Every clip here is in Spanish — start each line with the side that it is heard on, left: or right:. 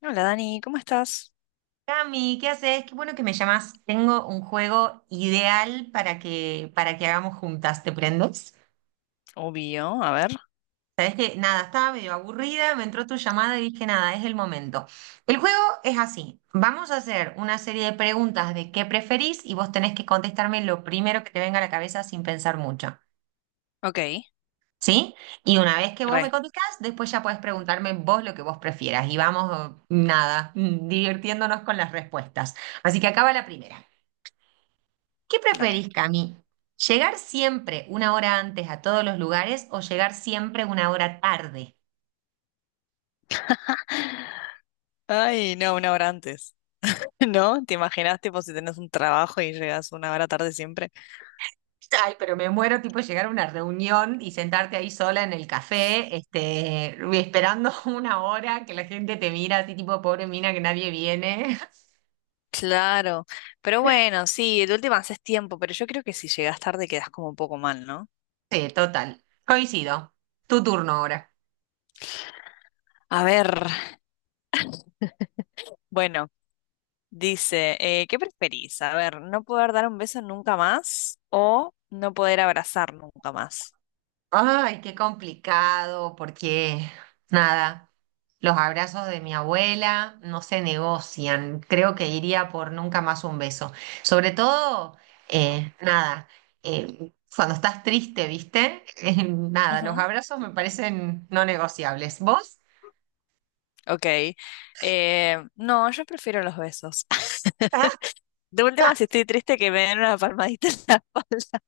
left: Hola Dani, ¿cómo estás?
right: Cami, ¿qué haces? Qué bueno que me llamas. Tengo un juego ideal para que hagamos juntas. ¿Te prendes?
left: Obvio, a ver.
right: Sabes que nada, estaba medio aburrida, me entró tu llamada y dije nada, es el momento. El juego es así. Vamos a hacer una serie de preguntas de qué preferís y vos tenés que contestarme lo primero que te venga a la cabeza sin pensar mucho.
left: Ok,
right: ¿Sí? Y una vez que vos me
left: re,
right: contestás, después ya podés preguntarme vos lo que vos prefieras. Y vamos, nada, divirtiéndonos con las respuestas. Así que acaba la primera. ¿Qué
left: dale.
right: preferís, Cami? ¿Llegar siempre una hora antes a todos los lugares o llegar siempre una hora tarde?
left: Ay, no, una hora antes. ¿No? ¿Te imaginas, tipo, si tenés un trabajo y llegas una hora tarde siempre?
right: Ay, pero me muero tipo llegar a una reunión y sentarte ahí sola en el café, este, esperando una hora que la gente te mira así tipo pobre mina que nadie viene.
left: Claro, pero bueno, sí, de última haces tiempo, pero yo creo que si llegas tarde quedas como un poco mal, ¿no?
right: Sí, total. Coincido. Tu turno ahora.
left: A ver, bueno, dice, ¿qué preferís? A ver, ¿no poder dar un beso nunca más o no poder abrazar nunca más?
right: Ay, qué complicado, porque nada, los abrazos de mi abuela no se negocian. Creo que iría por nunca más un beso. Sobre todo, nada, cuando estás triste, ¿viste? Nada, los
left: Ujú,
right: abrazos me parecen no negociables. ¿Vos?
left: ok, no, yo prefiero los besos. De última, si estoy triste, que me den una palmadita en la espalda.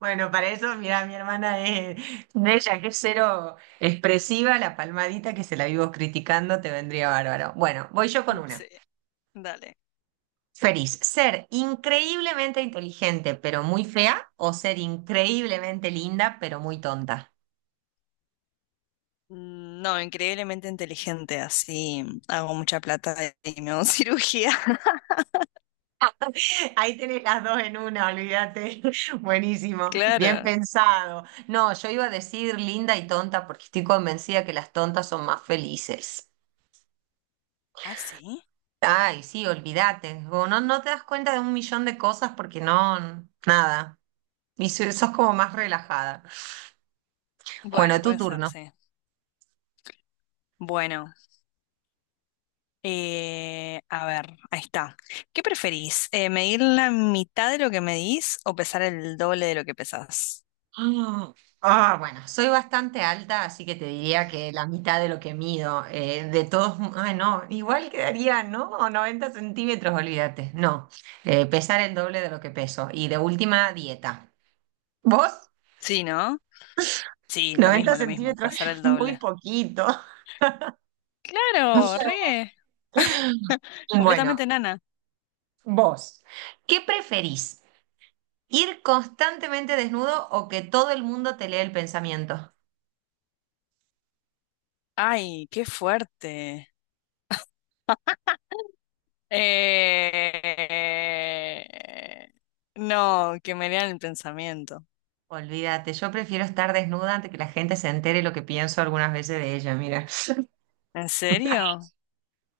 right: Bueno, para eso, mira, mi hermana es de ella, que es cero expresiva, la palmadita que se la vivo criticando, te vendría bárbaro. Bueno, voy yo con
left: Sí,
right: una.
left: dale.
right: Feliz, ser increíblemente inteligente pero muy fea o ser increíblemente linda pero muy tonta.
left: Mm, no, increíblemente inteligente, así hago mucha plata y me hago cirugía.
right: Ahí tenés las dos en una, olvídate. Buenísimo, bien
left: Claro.
right: pensado. No, yo iba a decir linda y tonta porque estoy convencida que las tontas son más felices.
left: ¿Ah, sí?
right: Ay, sí, olvídate. Como no, no te das cuenta de un millón de cosas porque no, nada. Y sos como más relajada. Bueno,
left: Bueno,
right: tu
left: puede ser,
right: turno.
left: sí. Bueno, a ver, ahí está. ¿Qué preferís? ¿Medir la mitad de lo que medís o pesar el doble de lo que pesás?
right: Ah, ah, bueno, soy bastante alta, así que te diría que la mitad de lo que mido. De todos, ah, no, igual quedaría, ¿no? O 90 centímetros, olvídate. No, pesar el doble de lo que peso. Y de última, dieta. ¿Vos?
left: Sí, ¿no? Sí,
right: 90
left: lo mismo,
right: centímetros,
left: pesar el
right: muy
left: doble.
right: poquito. O
left: Claro,
right: sea,
left: re,
right: bueno,
left: completamente nana.
right: vos, ¿qué preferís? ¿Ir constantemente desnudo o que todo el mundo te lea el pensamiento?
left: Ay, qué fuerte. Eh, No, que me lean el pensamiento.
right: Olvídate, yo prefiero estar desnuda antes que la gente se entere lo que pienso algunas veces de ella, mira.
left: ¿En serio?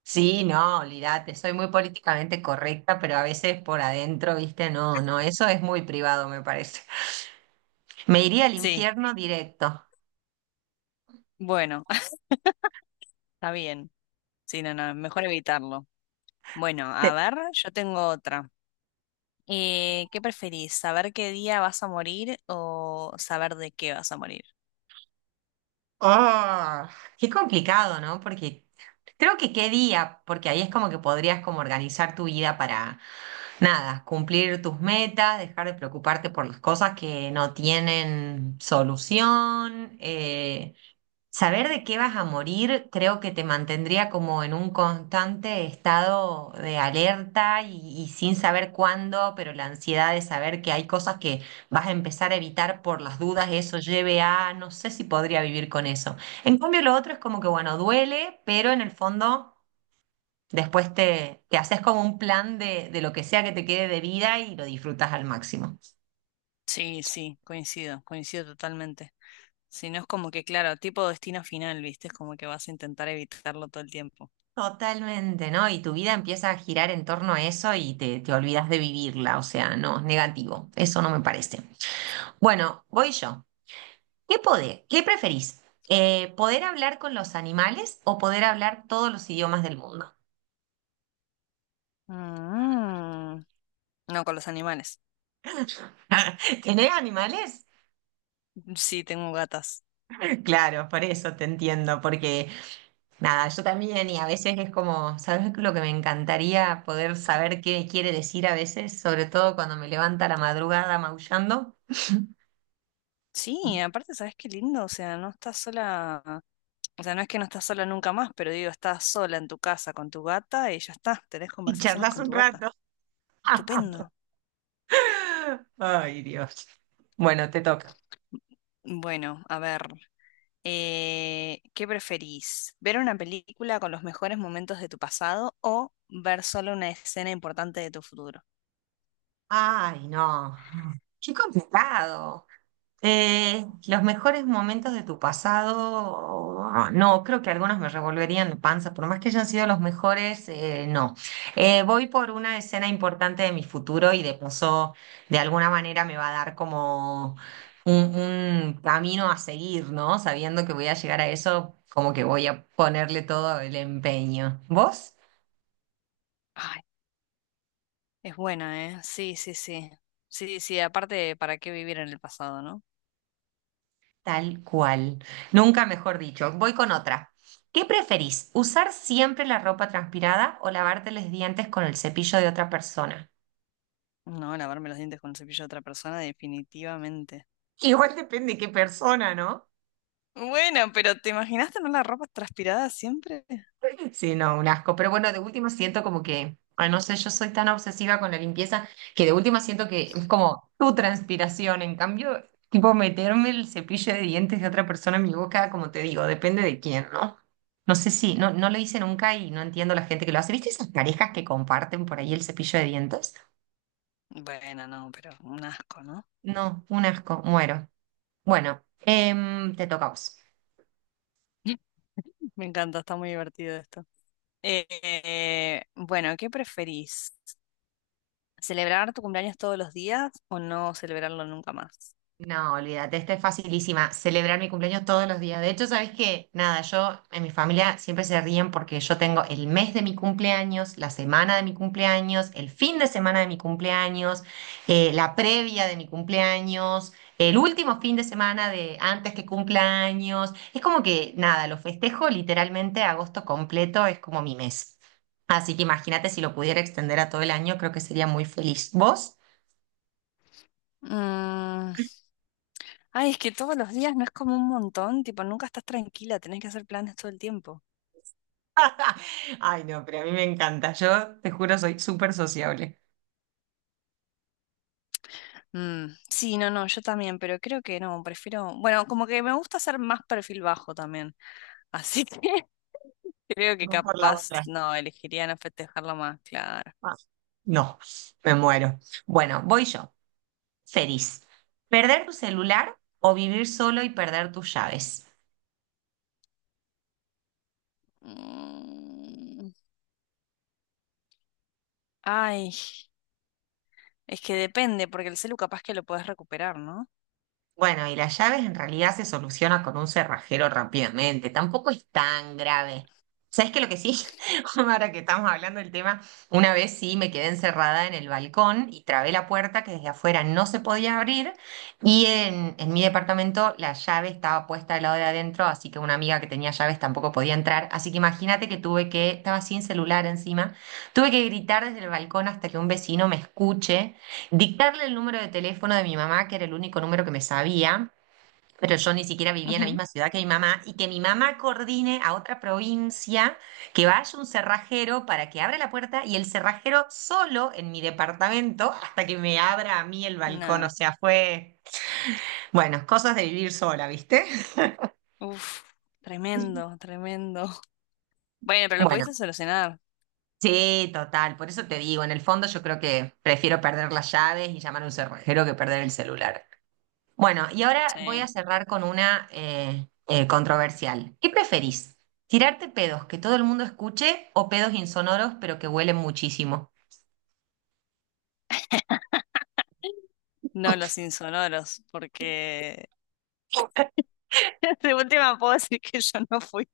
right: Sí, no, olvídate, soy muy políticamente correcta, pero a veces por adentro, viste, no, no, eso es muy privado, me parece. Me iría al
left: Sí,
right: infierno directo.
left: bueno, está bien. Sí, no, no, mejor evitarlo. Bueno, a ver, yo tengo otra. ¿Qué preferís? ¿Saber qué día vas a morir o saber de qué vas a morir?
right: Ah, qué complicado, ¿no? Porque creo que qué día, porque ahí es como que podrías como organizar tu vida para, nada, cumplir tus metas, dejar de preocuparte por las cosas que no tienen solución, saber de qué vas a morir creo que te mantendría como en un constante estado de alerta y sin saber cuándo, pero la ansiedad de saber que hay cosas que vas a empezar a evitar por las dudas, eso lleve a, no sé si podría vivir con eso. En cambio, lo otro es como que, bueno, duele, pero en el fondo después te haces como un plan de lo que sea que te quede de vida y lo disfrutas al máximo.
left: Sí, sí, coincido, coincido totalmente. Si no es como que, claro, tipo destino final, ¿viste? Es como que vas a intentar evitarlo todo el tiempo.
right: Totalmente, ¿no? Y tu vida empieza a girar en torno a eso y te olvidas de vivirla, o sea, no, negativo, eso no me parece. Bueno, voy yo. ¿Qué poder? ¿Qué preferís? ¿Poder hablar con los animales o poder hablar todos los idiomas del mundo?
left: Mm, no, con los animales.
right: ¿Tenés animales?
left: Sí, tengo gatas.
right: Claro, por eso te entiendo, porque nada, yo también y a veces es como, ¿sabes lo que me encantaría poder saber qué quiere decir a veces? Sobre todo cuando me levanta a la madrugada maullando
left: Sí, aparte, ¿sabes qué lindo? O sea, no estás sola, o sea, no es que no estás sola nunca más, pero digo, estás sola en tu casa con tu gata y ya está, tenés
right: y
left: conversaciones
right: charlas
left: con
right: un
left: tu gata.
right: rato.
left: Estupendo.
right: Ay, Dios. Bueno, te toca.
left: Bueno, a ver, ¿qué preferís? ¿Ver una película con los mejores momentos de tu pasado o ver solo una escena importante de tu futuro?
right: Ay, no. Qué complicado. Los mejores momentos de tu pasado, ah, no, creo que algunos me revolverían la panza, por más que hayan sido los mejores, no. Voy por una escena importante de mi futuro y de paso, de alguna manera me va a dar como un camino a seguir, ¿no? Sabiendo que voy a llegar a eso, como que voy a ponerle todo el empeño. ¿Vos?
left: Ay, es buena, ¿eh? Sí, sí, sí. Sí, sí, aparte, ¿para qué vivir en el pasado, no?
right: Tal cual. Nunca mejor dicho. Voy con otra. ¿Qué preferís? ¿Usar siempre la ropa transpirada o lavarte los dientes con el cepillo de otra persona?
left: No, lavarme los dientes con el cepillo de otra persona, definitivamente.
right: Igual depende qué persona, ¿no?
left: Bueno, pero ¿te imaginas tener la ropa transpirada siempre?
right: Sí, no, un asco. Pero bueno, de última siento como que, ay, no sé, yo soy tan obsesiva con la limpieza que de última siento que es como tu transpiración. En cambio, tipo meterme el cepillo de dientes de otra persona en mi boca, como te digo, depende de quién, ¿no? No sé si, no, no lo hice nunca y no entiendo la gente que lo hace. ¿Viste esas parejas que comparten por ahí el cepillo de dientes?
left: Bueno, no, pero un asco, ¿no?
right: No, un asco, muero. Bueno, te toca a vos.
left: Me encanta, está muy divertido esto. Eh, bueno, ¿qué preferís? ¿Celebrar tu cumpleaños todos los días o no celebrarlo nunca más?
right: No, olvídate, esta es facilísima. Celebrar mi cumpleaños todos los días. De hecho, ¿sabes qué? Nada, yo en mi familia siempre se ríen porque yo tengo el mes de mi cumpleaños, la semana de mi cumpleaños, el fin de semana de mi cumpleaños, la previa de mi cumpleaños, el último fin de semana de antes que cumpleaños. Es como que, nada, lo festejo literalmente agosto completo, es como mi mes. Así que imagínate si lo pudiera extender a todo el año, creo que sería muy feliz. ¿Vos?
left: Mm, ay, es que todos los días no es como un montón, tipo, nunca estás tranquila, tenés que hacer planes todo el tiempo.
right: Ay, no, pero a mí me encanta. Yo te juro, soy súper sociable.
left: Mm, sí, no, no, yo también, pero creo que no, prefiero, bueno, como que me gusta hacer más perfil bajo también, así que creo que
right: Vos por la
left: capaz,
right: otra.
left: no, elegiría no festejarlo más, claro.
right: Ah, no, me muero. Bueno, voy yo. Feliz. ¿Perder tu celular o vivir solo y perder tus llaves?
left: Mm, ay, es que depende, porque el celu capaz que lo puedes recuperar, ¿no?
right: Bueno, y las llaves en realidad se soluciona con un cerrajero rápidamente, tampoco es tan grave. ¿Sabes qué? Lo que sí, ahora que estamos hablando del tema, una vez sí me quedé encerrada en el balcón y trabé la puerta que desde afuera no se podía abrir y en mi departamento la llave estaba puesta al lado de adentro, así que una amiga que tenía llaves tampoco podía entrar, así que imagínate que tuve que, estaba sin celular encima, tuve que gritar desde el balcón hasta que un vecino me escuche dictarle el número de teléfono de mi mamá, que era el único número que me sabía, pero yo ni siquiera vivía en la
left: Ujú.
right: misma ciudad que mi mamá, y que mi mamá coordine a otra provincia, que vaya un cerrajero para que abra la puerta y el cerrajero solo en mi departamento hasta que me abra a mí el balcón.
left: No,
right: O sea, fue, bueno, cosas de vivir sola, ¿viste?
left: uf, tremendo, tremendo. Bueno, pero lo
right: Bueno.
left: pudiste solucionar,
right: Sí, total, por eso te digo, en el fondo yo creo que prefiero perder las llaves y llamar a un cerrajero que perder el celular. Bueno, y ahora voy
left: sí,
right: a cerrar con una controversial. ¿Qué preferís? ¿Tirarte pedos que todo el mundo escuche o pedos insonoros pero que huelen muchísimo?
left: no los insonoros, porque de última puedo decir que yo no fui.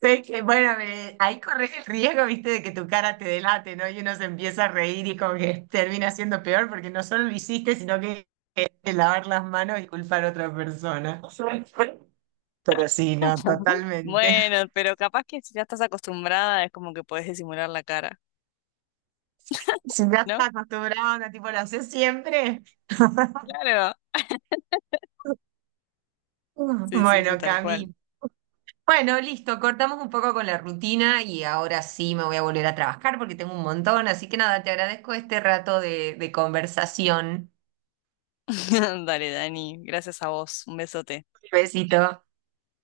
right: Sé que, bueno, ahí corres el riesgo, viste, de que tu cara te delate, ¿no? Y uno se empieza a reír y como que termina siendo peor porque no solo lo hiciste, sino que lavar las manos y culpar a otra persona. Pero sí, no, totalmente.
left: Bueno, pero capaz que si ya estás acostumbrada es como que podés disimular la cara,
right: Si ya
left: ¿no?
right: estás acostumbrado, onda, tipo, lo haces siempre.
left: Claro. Sí, sí, sí,
right: Bueno,
left: tal cual.
right: Cami, bueno, listo, cortamos un poco con la rutina y ahora sí me voy a volver a trabajar porque tengo un montón, así que nada, te agradezco este rato de conversación.
left: Dale, Dani, gracias a vos. Un besote.
right: Un besito.